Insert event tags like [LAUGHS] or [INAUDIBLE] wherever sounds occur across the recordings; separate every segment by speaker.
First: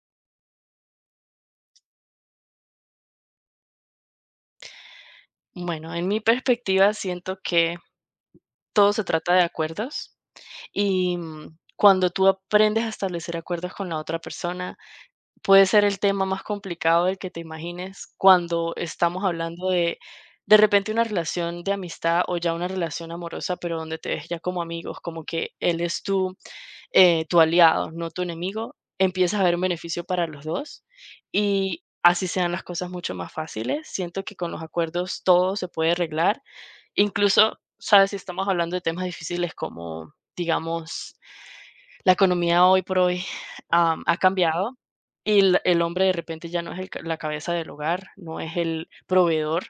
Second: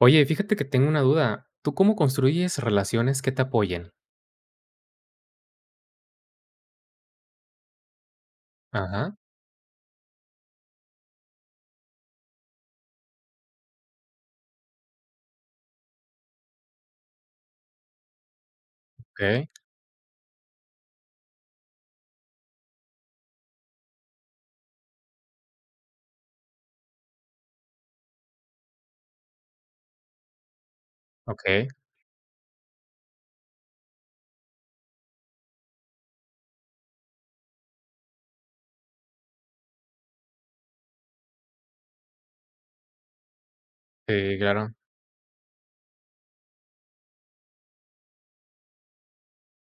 Speaker 1: Oye, fíjate que tengo una duda. ¿Tú cómo construyes relaciones que te apoyen?
Speaker 2: Bueno, en mi perspectiva siento que todo se
Speaker 1: Ajá,
Speaker 2: trata de acuerdos y cuando tú aprendes a establecer acuerdos con la otra persona, puede ser el tema más complicado del que te imagines cuando estamos
Speaker 1: okey,
Speaker 2: hablando de repente una relación de amistad o ya una relación amorosa, pero donde te ves ya como amigos, como que él es tu aliado, no tu enemigo, empiezas a ver un beneficio para los dos
Speaker 1: okey.
Speaker 2: y así sean las cosas mucho más fáciles. Siento que con los acuerdos todo se puede arreglar. Incluso, ¿sabes? Si estamos hablando de temas difíciles como, digamos, la economía hoy por hoy, ha
Speaker 1: Sí, claro.
Speaker 2: cambiado y el hombre de repente ya no es el ca la cabeza del hogar, no es el proveedor,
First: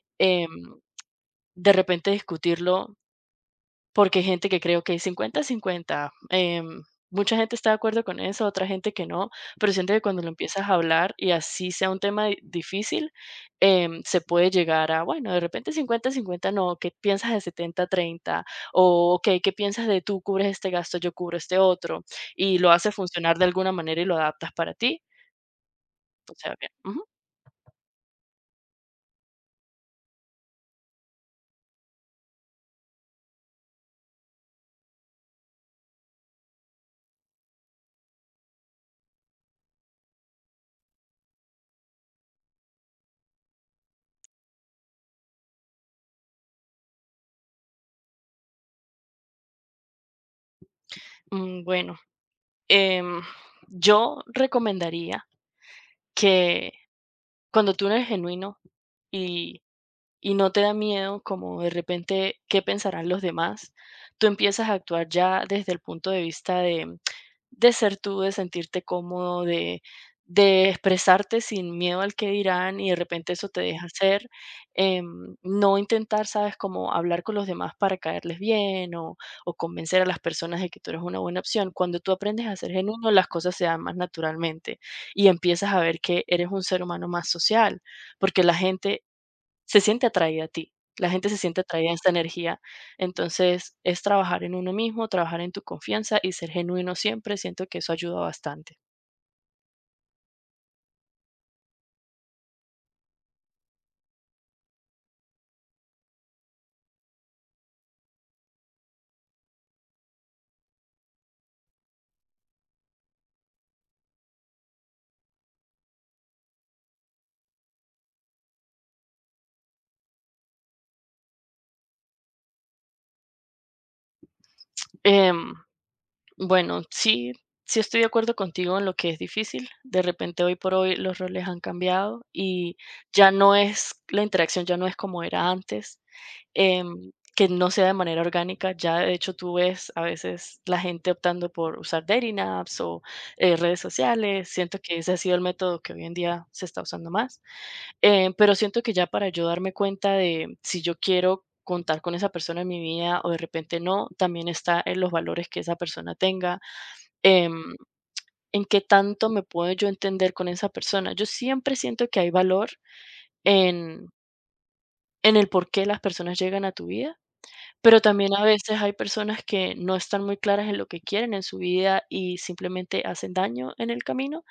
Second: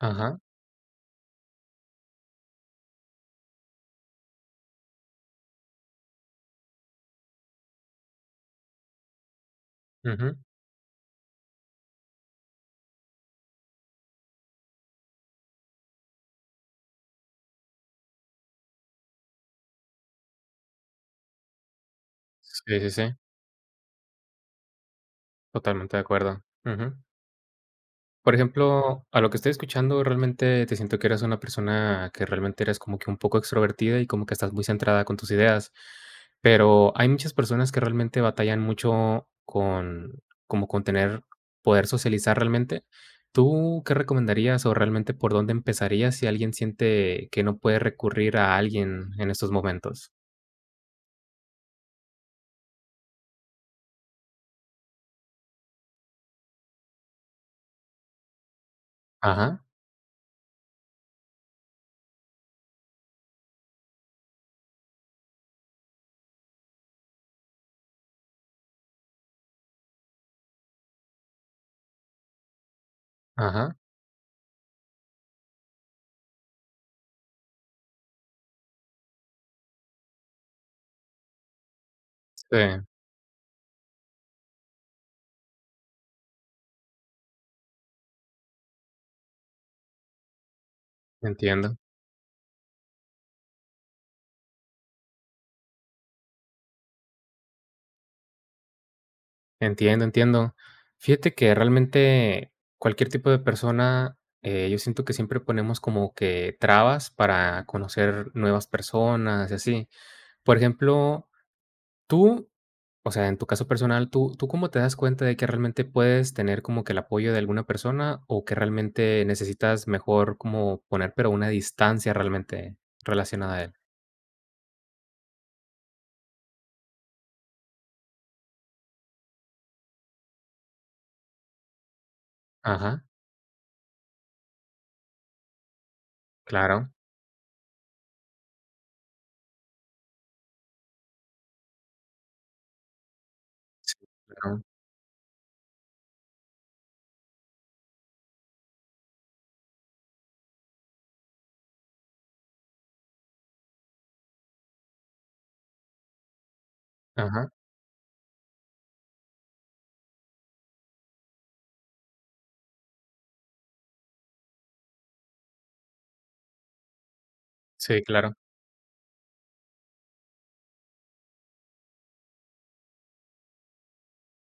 Speaker 1: Ajá,
Speaker 2: em, de repente discutirlo porque hay gente que creo que es cincuenta 50 mucha gente está de acuerdo con eso, otra gente que no, pero siento que cuando lo
Speaker 1: ujú.
Speaker 2: empiezas a hablar y así sea un tema di difícil, se puede llegar a, bueno, de repente cincuenta-cincuenta, no, ¿qué piensas de setenta-treinta? O, okey, ¿qué piensas de tú cubres este gasto, yo cubro este otro? Y lo
Speaker 1: Sí, sí,
Speaker 2: hace
Speaker 1: sí,
Speaker 2: funcionar de alguna manera y lo adaptas para ti,
Speaker 1: totalmente de
Speaker 2: o
Speaker 1: acuerdo.
Speaker 2: sea, bien.
Speaker 1: Ujú.
Speaker 2: Ujú.
Speaker 1: Por ejemplo, a lo que estoy escuchando, realmente te siento que eres una persona que realmente eres como que un poco extrovertida y como que estás muy centrada con tus ideas. Pero hay muchas personas que realmente batallan mucho con, como con tener, poder socializar realmente. ¿Tú qué recomendarías o realmente por dónde empezarías si alguien siente que no puede recurrir a alguien en estos momentos?
Speaker 2: Bueno, em, yo recomendaría que cuando tú eres genuino y
Speaker 1: Ajá,
Speaker 2: y no te da miedo como de repente qué pensarán los demás, tú empiezas a actuar ya desde el punto de vista de ser tú, de sentirte cómodo, de expresarte sin miedo al que dirán y de repente eso te
Speaker 1: ajá.
Speaker 2: deja ser, no intentar, sabes, como hablar con los demás para caerles bien o convencer a las personas de que tú eres una buena opción. Cuando tú aprendes a ser
Speaker 1: Sí,
Speaker 2: genuino, las cosas se dan más naturalmente y empiezas a ver que eres un ser humano más social, porque la gente se siente atraída a ti, la gente se siente
Speaker 1: entiendo.
Speaker 2: atraída a esta energía. Entonces, es trabajar en uno mismo, trabajar en tu confianza y ser genuino siempre, siento que eso ayuda bastante.
Speaker 1: Entiendo, entiendo. Fíjate que realmente cualquier tipo de persona, yo siento que siempre ponemos como que trabas para conocer nuevas personas y así. Por ejemplo, tú, o sea, en tu caso personal, ¿tú cómo te das cuenta de que realmente puedes tener como que el apoyo de alguna persona o que realmente necesitas mejor como poner pero una distancia realmente relacionada a él?
Speaker 2: Em Bueno, sí, sí estoy de acuerdo contigo en lo que es difícil. De repente, hoy por hoy, los roles han cambiado y
Speaker 1: Ajá,
Speaker 2: ya no es, la interacción ya no es como era antes,
Speaker 1: claro.
Speaker 2: em, que no sea de manera orgánica. Ya, de hecho, tú ves a veces la gente optando por usar dating apps o redes
Speaker 1: Sí,
Speaker 2: sociales.
Speaker 1: claro.
Speaker 2: Siento que ese ha sido el método que hoy en día se está usando más. Pero siento que ya para yo darme cuenta de si yo quiero contar con esa persona en mi vida o de repente no, también está en los valores que esa persona tenga,
Speaker 1: Ajá,
Speaker 2: em, en qué tanto me puedo yo entender con esa persona. Yo siempre siento que hay valor en, en el por qué las personas llegan a tu vida, pero
Speaker 1: sí,
Speaker 2: también
Speaker 1: claro.
Speaker 2: a veces hay personas que no están muy claras en lo que quieren en su vida y simplemente hacen daño en el camino.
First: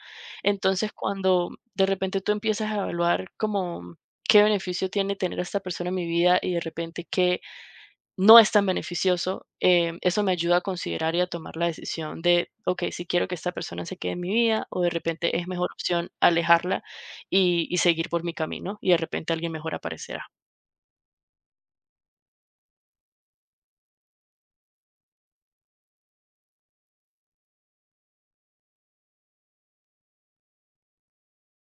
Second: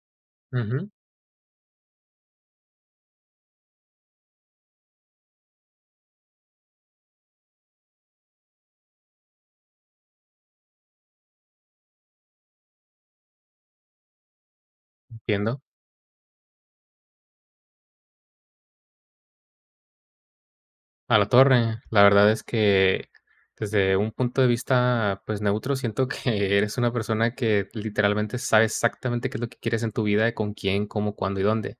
Speaker 1: Ujú,
Speaker 2: Entonces, cuando de repente tú empiezas a evaluar como qué beneficio tiene tener a esta persona en mi vida y de repente qué no es tan beneficioso, eso me ayuda a considerar y a tomar la decisión de, ok, si quiero que esta persona se quede en mi vida o de repente es
Speaker 1: entiendo.
Speaker 2: mejor opción alejarla y seguir por mi camino y de repente alguien mejor aparecerá.
Speaker 1: A la torre. La verdad es que desde un punto de vista, pues, neutro, siento que [LAUGHS] eres una persona que literalmente sabe exactamente qué es lo que quieres en tu vida, con quién, cómo, cuándo y dónde.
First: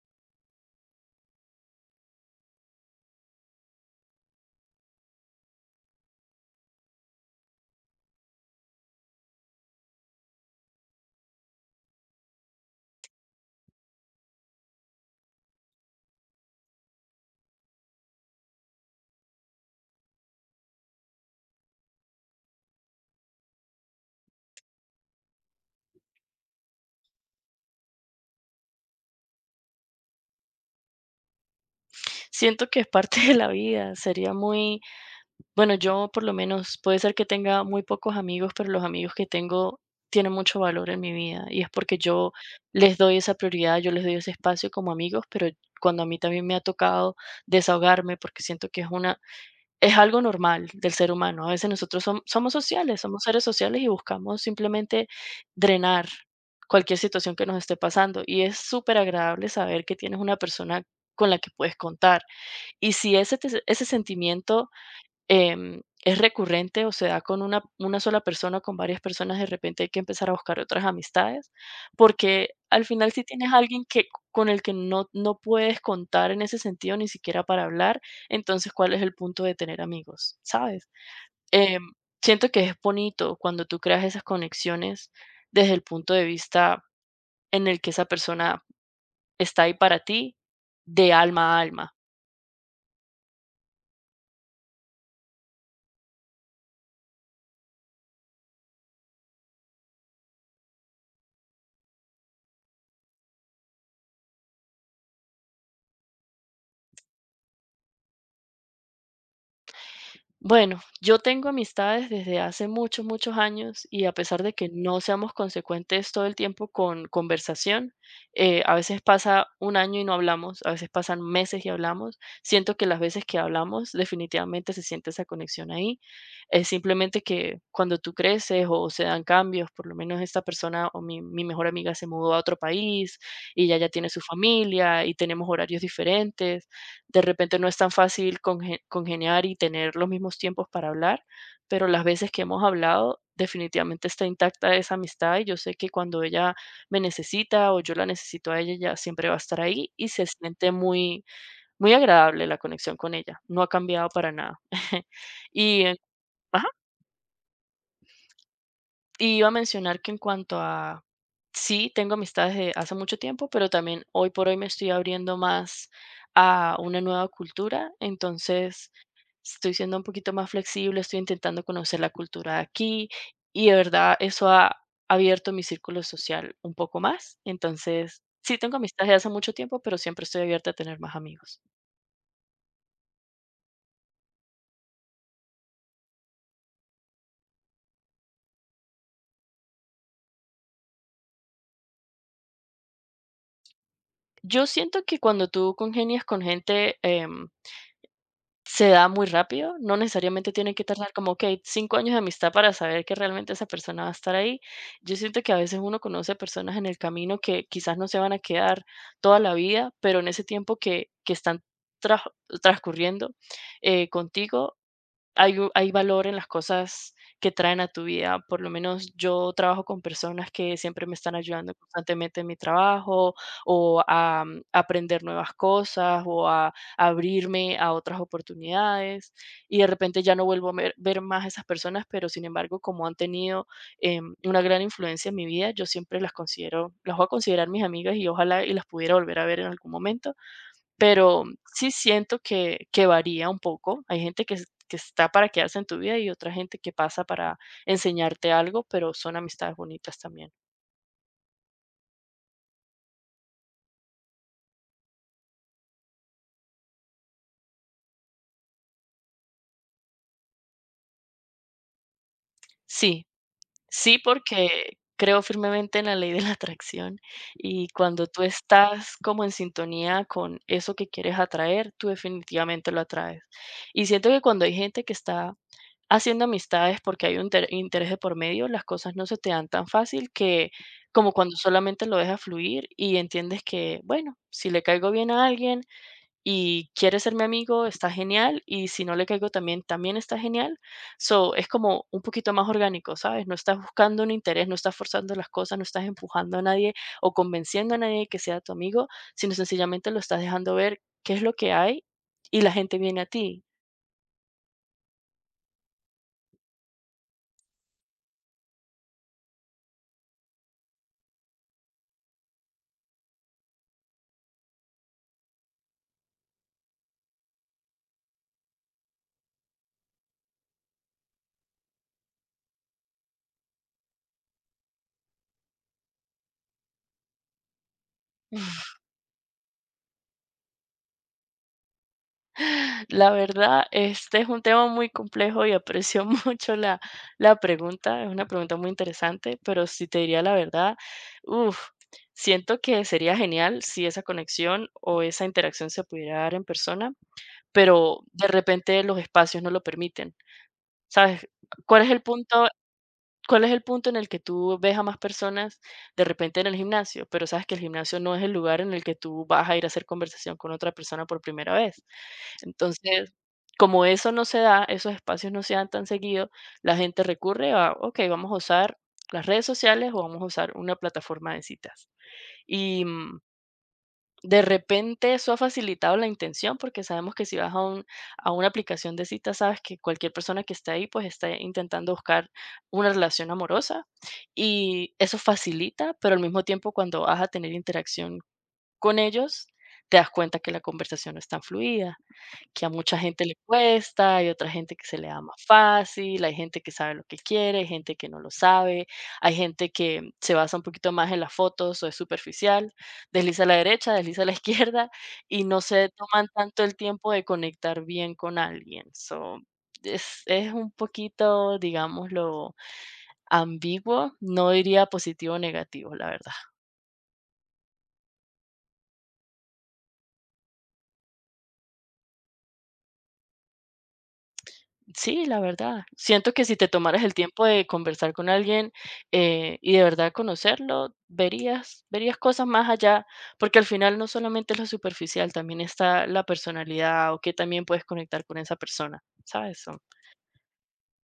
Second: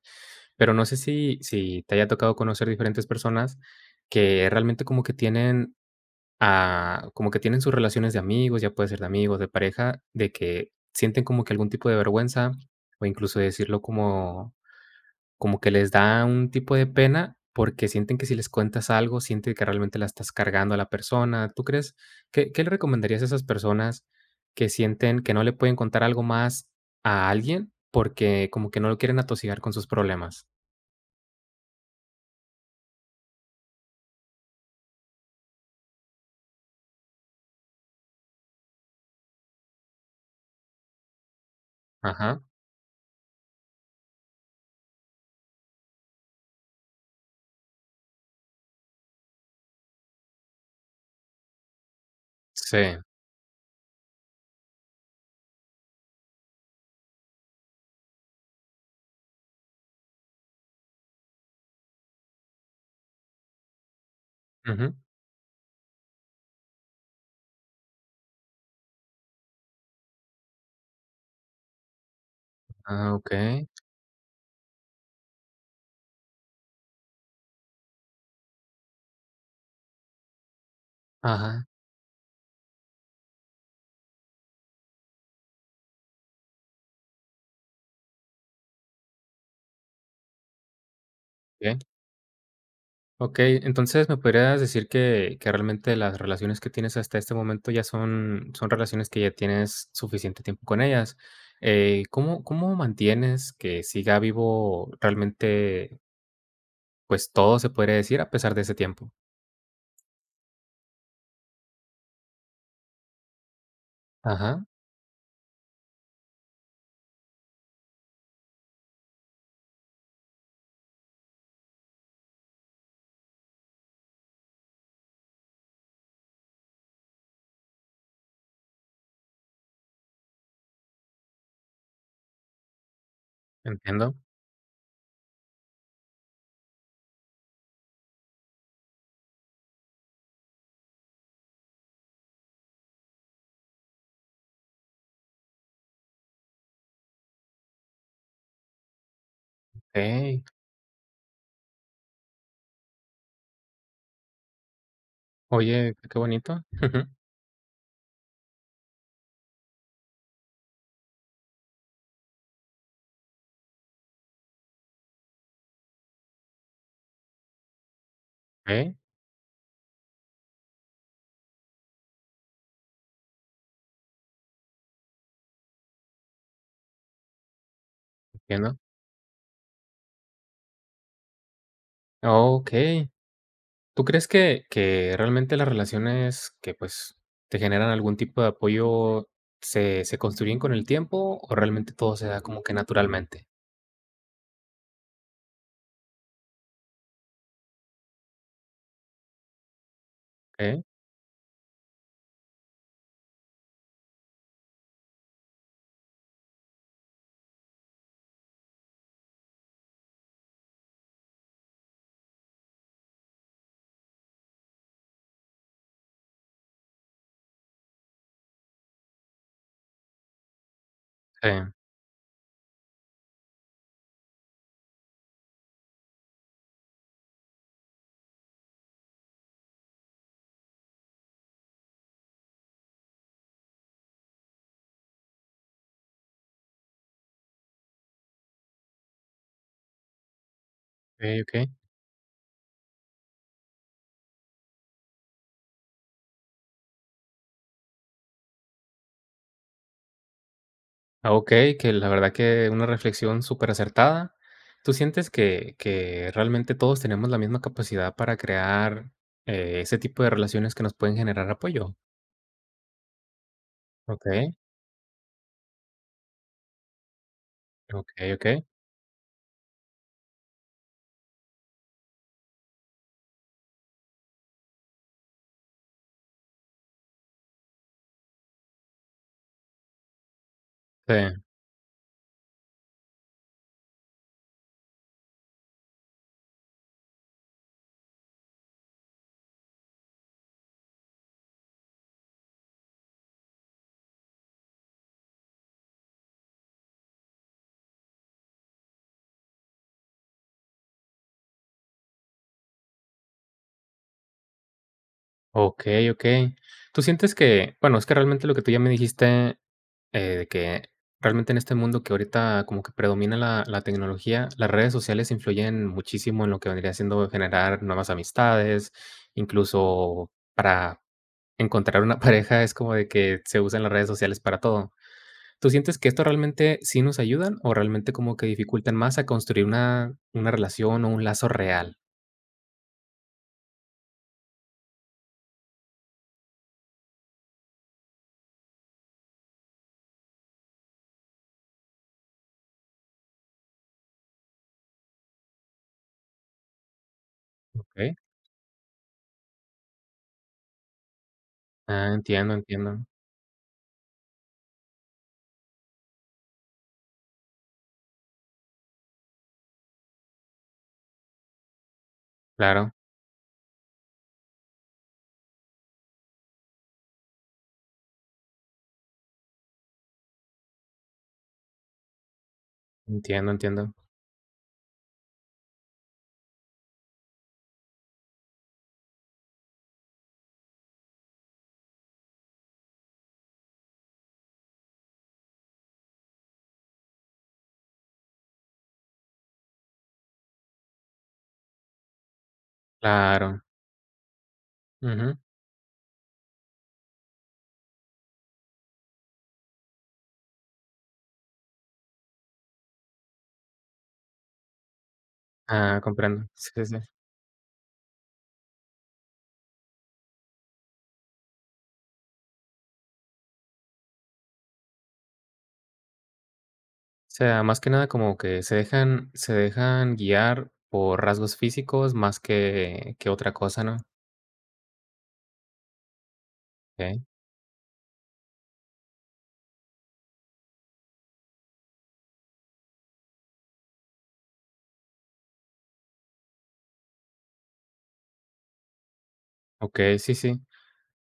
Speaker 1: Pero no sé si te haya tocado conocer diferentes personas que realmente como que tienen, ah, como que tienen sus relaciones de amigos, ya puede ser de amigos, de pareja, de que sienten como que algún tipo de vergüenza o incluso decirlo como como que les da un tipo de pena, porque sienten que si les cuentas algo, sienten que realmente la estás cargando a la persona. ¿Tú crees qué le recomendarías a esas personas que sienten que no le pueden contar algo más a alguien, porque como que no lo quieren atosigar con sus problemas?
Speaker 2: Siento que es parte de la vida, sería muy. Bueno, yo por lo menos puede ser que tenga muy pocos amigos, pero los amigos que tengo tienen mucho valor en mi vida y es porque yo
Speaker 1: Ajá.
Speaker 2: les doy esa prioridad, yo les doy ese espacio como amigos, pero cuando a mí también me ha tocado desahogarme porque siento que es una es algo normal del ser humano. A veces nosotros somos
Speaker 1: Sí.
Speaker 2: sociales, somos seres sociales y buscamos simplemente drenar cualquier situación que nos esté pasando y es súper agradable saber que tienes una persona con la que puedes contar. Y si ese, ese sentimiento
Speaker 1: Ujú.
Speaker 2: es recurrente o se da con una sola persona o con varias personas, de repente hay que empezar a buscar otras amistades, porque al final
Speaker 1: Ah,
Speaker 2: si tienes a
Speaker 1: okey.
Speaker 2: alguien que, con el que no, no puedes contar en ese sentido, ni siquiera para hablar, entonces ¿cuál es el punto de tener amigos? ¿Sabes?
Speaker 1: Ajá.
Speaker 2: Em, siento que es bonito cuando tú creas esas conexiones desde el punto de vista en el que esa persona está ahí para ti, de alma a
Speaker 1: Okey.
Speaker 2: alma.
Speaker 1: Okey, entonces, ¿me podrías decir que realmente las relaciones que tienes hasta este momento ya son relaciones que ya tienes suficiente tiempo con ellas? ¿Cómo mantienes que siga vivo realmente, pues, todo se podría decir a pesar de ese tiempo?
Speaker 2: Bueno, yo tengo amistades desde hace muchos, muchos años y a pesar de
Speaker 1: Ajá,
Speaker 2: que no seamos consecuentes todo el tiempo con conversación, a veces pasa un año y no hablamos, a veces pasan meses y hablamos. Siento que las veces que hablamos definitivamente se siente esa conexión ahí. Es simplemente que cuando tú creces o se dan cambios, por lo menos esta persona o mi mejor amiga se mudó a otro país y ya tiene
Speaker 1: entiendo.
Speaker 2: su familia y tenemos horarios diferentes, de repente no es tan fácil congeniar y tener los mismos tiempos para hablar, pero las veces que hemos hablado, definitivamente está intacta esa amistad y yo sé que cuando ella me necesita o yo la necesito a ella, ella siempre va a estar ahí y se
Speaker 1: Okey.
Speaker 2: siente muy, muy agradable la conexión con ella. No ha cambiado para nada. [LAUGHS] Y,
Speaker 1: Oye,
Speaker 2: en-
Speaker 1: qué bonito.
Speaker 2: ajá,
Speaker 1: [LAUGHS] Ujú.
Speaker 2: y iba a mencionar que en cuanto a, sí, tengo amistades de hace mucho tiempo, pero también hoy por hoy me estoy abriendo más a una nueva cultura. Entonces, estoy siendo un poquito más flexible, estoy intentando conocer la cultura de aquí y de verdad eso ha abierto mi círculo social un poco más. Entonces, sí tengo
Speaker 1: Entiendo.
Speaker 2: amistades de hace mucho tiempo, pero siempre estoy abierta a tener más amigos.
Speaker 1: Okey. ¿Tú crees que realmente las relaciones que, pues, te generan algún tipo de apoyo se construyen con el tiempo o realmente todo se da como que naturalmente?
Speaker 2: Yo siento que cuando tú congenias con gente, se da muy rápido, no necesariamente tienen
Speaker 1: Okey,
Speaker 2: que tardar como, okey, 5 años de amistad para saber que realmente esa persona va a estar ahí. Yo siento que a veces uno conoce personas en el camino que quizás no se van a quedar toda la vida, pero en ese tiempo que están traj transcurriendo, contigo, hay, hay valor en las cosas que traen a tu vida. Por lo menos yo trabajo con personas que siempre me están
Speaker 1: sí,
Speaker 2: ayudando constantemente en mi trabajo o a, aprender nuevas cosas o a abrirme a otras oportunidades. Y de repente ya no vuelvo a ver más a esas personas, pero sin embargo, como han tenido una gran influencia en mi vida, yo siempre las considero, las voy a considerar mis amigas y ojalá y las pudiera volver a ver en algún momento,
Speaker 1: okey,
Speaker 2: pero
Speaker 1: okey.
Speaker 2: sí siento que varía un poco. Hay gente que es que está para quedarse en tu vida y otra gente que pasa para enseñarte algo, pero son amistades bonitas también.
Speaker 1: Ah, okey, que la verdad que una reflexión súper acertada. ¿Tú sientes que realmente todos tenemos la misma capacidad para crear, ese tipo de relaciones que nos pueden generar apoyo?
Speaker 2: Sí, sí,
Speaker 1: Okey,
Speaker 2: porque creo firmemente en la ley de la atracción y cuando
Speaker 1: okey,
Speaker 2: tú
Speaker 1: okey.
Speaker 2: estás como en sintonía con eso que quieres atraer, tú definitivamente lo atraes. Y siento que cuando hay gente que está haciendo amistades porque hay un interés de por medio, las cosas no se te dan tan fácil que
Speaker 1: Sí.
Speaker 2: como cuando solamente lo dejas fluir y entiendes que, bueno, si le caigo bien a alguien y quiere ser mi amigo, está genial, y si no le caigo también, también está genial. So, es como un poquito más orgánico, ¿sabes? No estás buscando un interés, no estás forzando las cosas, no estás empujando a nadie o convenciendo a nadie que sea tu amigo, sino sencillamente lo estás dejando ver qué es lo que hay y la gente viene a ti.
Speaker 1: Okey, okey. ¿Tú sientes que? Bueno, es que realmente lo que tú ya me dijiste, de que realmente en este mundo que ahorita como que predomina la tecnología, las redes sociales influyen muchísimo en lo que vendría siendo generar nuevas amistades, incluso para encontrar una [LAUGHS] pareja es como de que se usan las redes sociales para todo. ¿Tú sientes que esto realmente sí nos ayudan o realmente como que dificultan más a construir una relación o un lazo real?
Speaker 2: La verdad, este es un tema muy complejo y aprecio [LAUGHS] mucho la, la pregunta. Es una pregunta muy interesante, pero si te diría la verdad, uf, siento que sería genial si esa conexión o esa interacción se pudiera dar en persona,
Speaker 1: Okey.
Speaker 2: pero de repente los espacios no lo permiten. ¿Sabes? ¿Cuál es
Speaker 1: Ah,
Speaker 2: el
Speaker 1: entiendo,
Speaker 2: punto?
Speaker 1: entiendo.
Speaker 2: ¿Cuál es el punto en el que tú ves a más personas de repente en el gimnasio? Pero sabes que el gimnasio no es el lugar en el que tú vas a ir a hacer conversación con otra persona por primera vez.
Speaker 1: Claro,
Speaker 2: Entonces, como eso no se da, esos espacios no se dan tan seguido, la gente recurre a, ok, vamos a usar las redes sociales o vamos a usar una plataforma de citas. Y
Speaker 1: entiendo, entiendo.
Speaker 2: de repente eso ha facilitado la intención porque sabemos que si vas a, a una aplicación de citas, sabes que cualquier persona que está ahí pues está intentando buscar una relación amorosa y eso facilita, pero al mismo tiempo cuando vas a tener interacción con ellos, te das cuenta que la conversación no es tan fluida, que a mucha gente le
Speaker 1: Claro,
Speaker 2: cuesta, hay otra gente que se le
Speaker 1: ujú.
Speaker 2: da más fácil, hay gente que sabe lo que quiere, hay gente que no lo sabe, hay gente que se basa un poquito más en las fotos o es superficial, desliza a la derecha, desliza a la [LAUGHS] izquierda y no
Speaker 1: Ah,
Speaker 2: se
Speaker 1: comprendo.
Speaker 2: toman
Speaker 1: Sí,
Speaker 2: tanto
Speaker 1: sí,
Speaker 2: el
Speaker 1: sí.
Speaker 2: tiempo de conectar bien con alguien. So, es un poquito, digámoslo, ambiguo, no diría positivo o negativo, la verdad.
Speaker 1: O sea, más que nada como que se dejan guiar por rasgos físicos más que otra cosa, ¿no?
Speaker 2: Sí, la verdad. Siento que si te
Speaker 1: Okey,
Speaker 2: tomaras el tiempo de conversar con alguien, y de verdad conocerlo, verías, verías cosas más allá, porque al final no solamente es lo superficial, también está la personalidad o que también puedes conectar con esa persona, ¿sabes? So,
Speaker 1: okey, sí, sí.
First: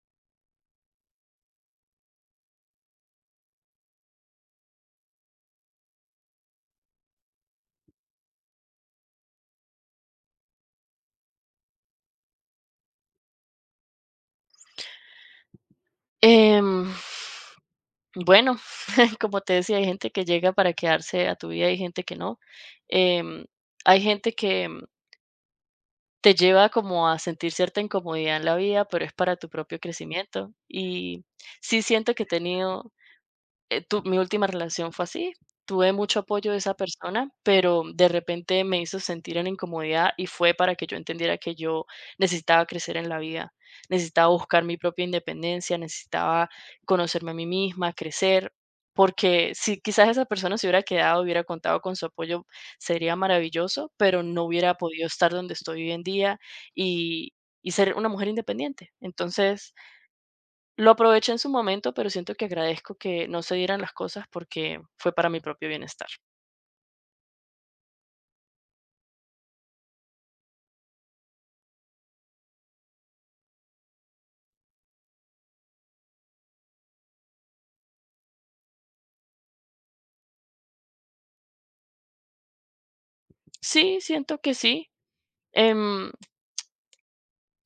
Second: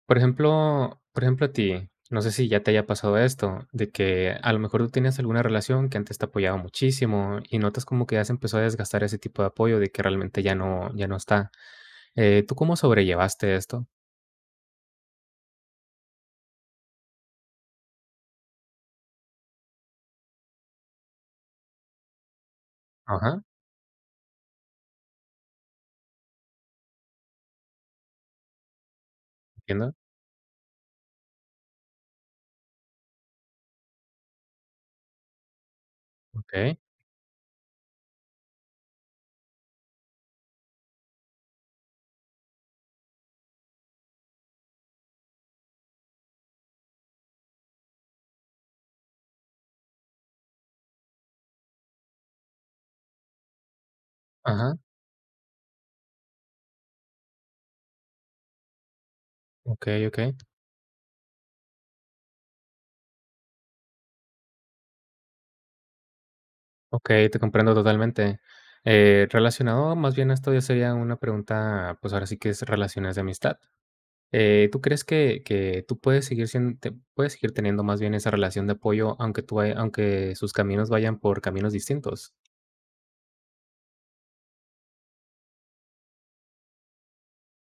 Speaker 1: Por ejemplo, a ti, no sé si ya te haya pasado esto, de que a lo mejor tú tenías alguna relación que antes te apoyaba muchísimo y notas como que ya se empezó a desgastar ese tipo de apoyo de que realmente ya no está. ¿Tú cómo sobrellevaste esto?
Speaker 2: em, bueno, [LAUGHS] como te decía, hay gente que llega para quedarse a tu vida, hay gente que no.
Speaker 1: Ajá,
Speaker 2: Em, hay gente que te lleva como a sentir cierta incomodidad en la vida, pero es para tu propio
Speaker 1: entiendo.
Speaker 2: crecimiento. Y sí siento que he tenido tu mi última relación fue así, tuve mucho apoyo de esa
Speaker 1: Okey.
Speaker 2: persona, pero de repente me hizo sentir en incomodidad y fue para que yo entendiera que yo necesitaba crecer en la vida, necesitaba buscar mi propia independencia, necesitaba conocerme a mí misma, crecer, porque si quizás esa persona se hubiera quedado, hubiera contado con su apoyo, sería maravilloso, pero no hubiera
Speaker 1: Ajá,
Speaker 2: podido estar donde estoy hoy en día y y ser una mujer independiente. Entonces,
Speaker 1: okey, okey.
Speaker 2: lo aproveché en su momento, pero siento que agradezco que no se dieran las cosas porque fue para mi propio bienestar.
Speaker 1: Okey, te comprendo totalmente. Relacionado más bien a esto, ya sería una pregunta, pues, ahora sí que es relaciones de amistad. ¿Tú crees que tú puedes seguir sien te puedes seguir teniendo más bien esa relación de apoyo, aunque tú vaya aunque sus caminos vayan por caminos distintos?
Speaker 2: Sí, siento que sí. Em,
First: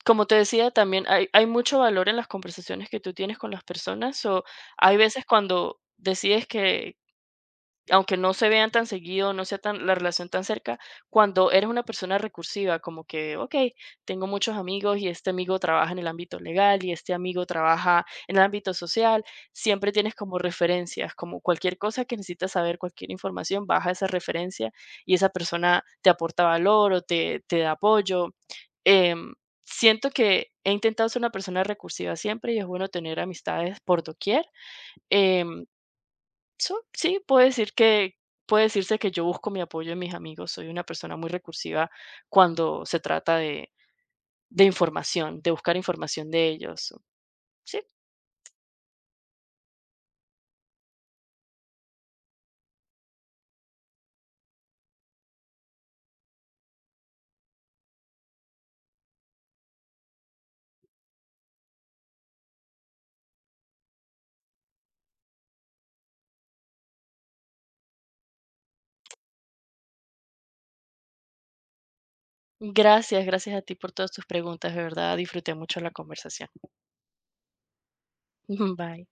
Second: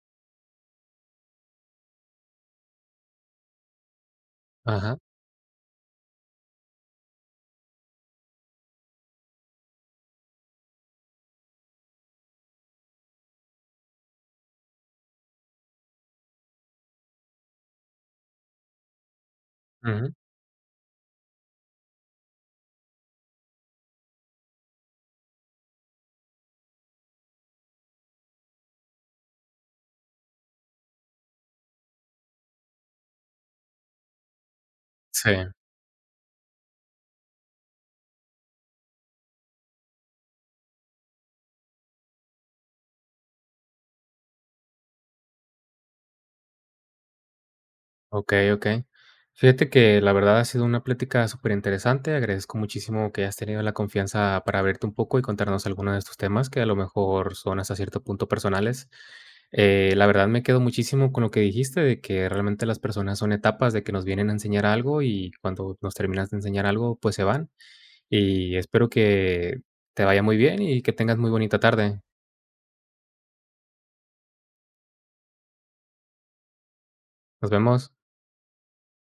Speaker 2: como te decía, también hay mucho valor en las conversaciones que tú tienes con las personas. O hay
Speaker 1: Ajá,
Speaker 2: veces cuando decides que, aunque no se vean tan seguido, no sea tan la relación tan cerca, cuando eres una persona recursiva, como que, okey, tengo muchos amigos y este amigo trabaja en el ámbito legal y este amigo trabaja en el ámbito social, siempre
Speaker 1: ujú,
Speaker 2: tienes como referencias, como cualquier cosa que necesitas saber, cualquier información, baja esa referencia y esa persona te aporta valor o te da apoyo. Em, siento que he intentado ser una persona recursiva siempre y es bueno tener amistades por doquier.
Speaker 1: sí.
Speaker 2: Em So sí, puede decirse que yo busco mi apoyo en mis amigos. Soy una persona muy recursiva cuando se trata de información, de buscar información de ellos. Sí,
Speaker 1: Okey, okey. Fíjate que la verdad ha sido una plática súper interesante. Agradezco muchísimo que hayas tenido la confianza para abrirte un poco y contarnos algunos de estos temas que a lo mejor son hasta cierto punto personales. La verdad me quedo muchísimo con lo que dijiste de que realmente las personas son etapas de que nos vienen a enseñar algo y cuando nos terminas de enseñar algo, pues se van. Y espero que te vaya muy bien y que tengas muy bonita tarde.
Speaker 2: gracias, gracias a ti por todas tus preguntas, de verdad disfruté mucho la conversación.
Speaker 1: Nos vemos.
Speaker 2: [LAUGHS] Bye.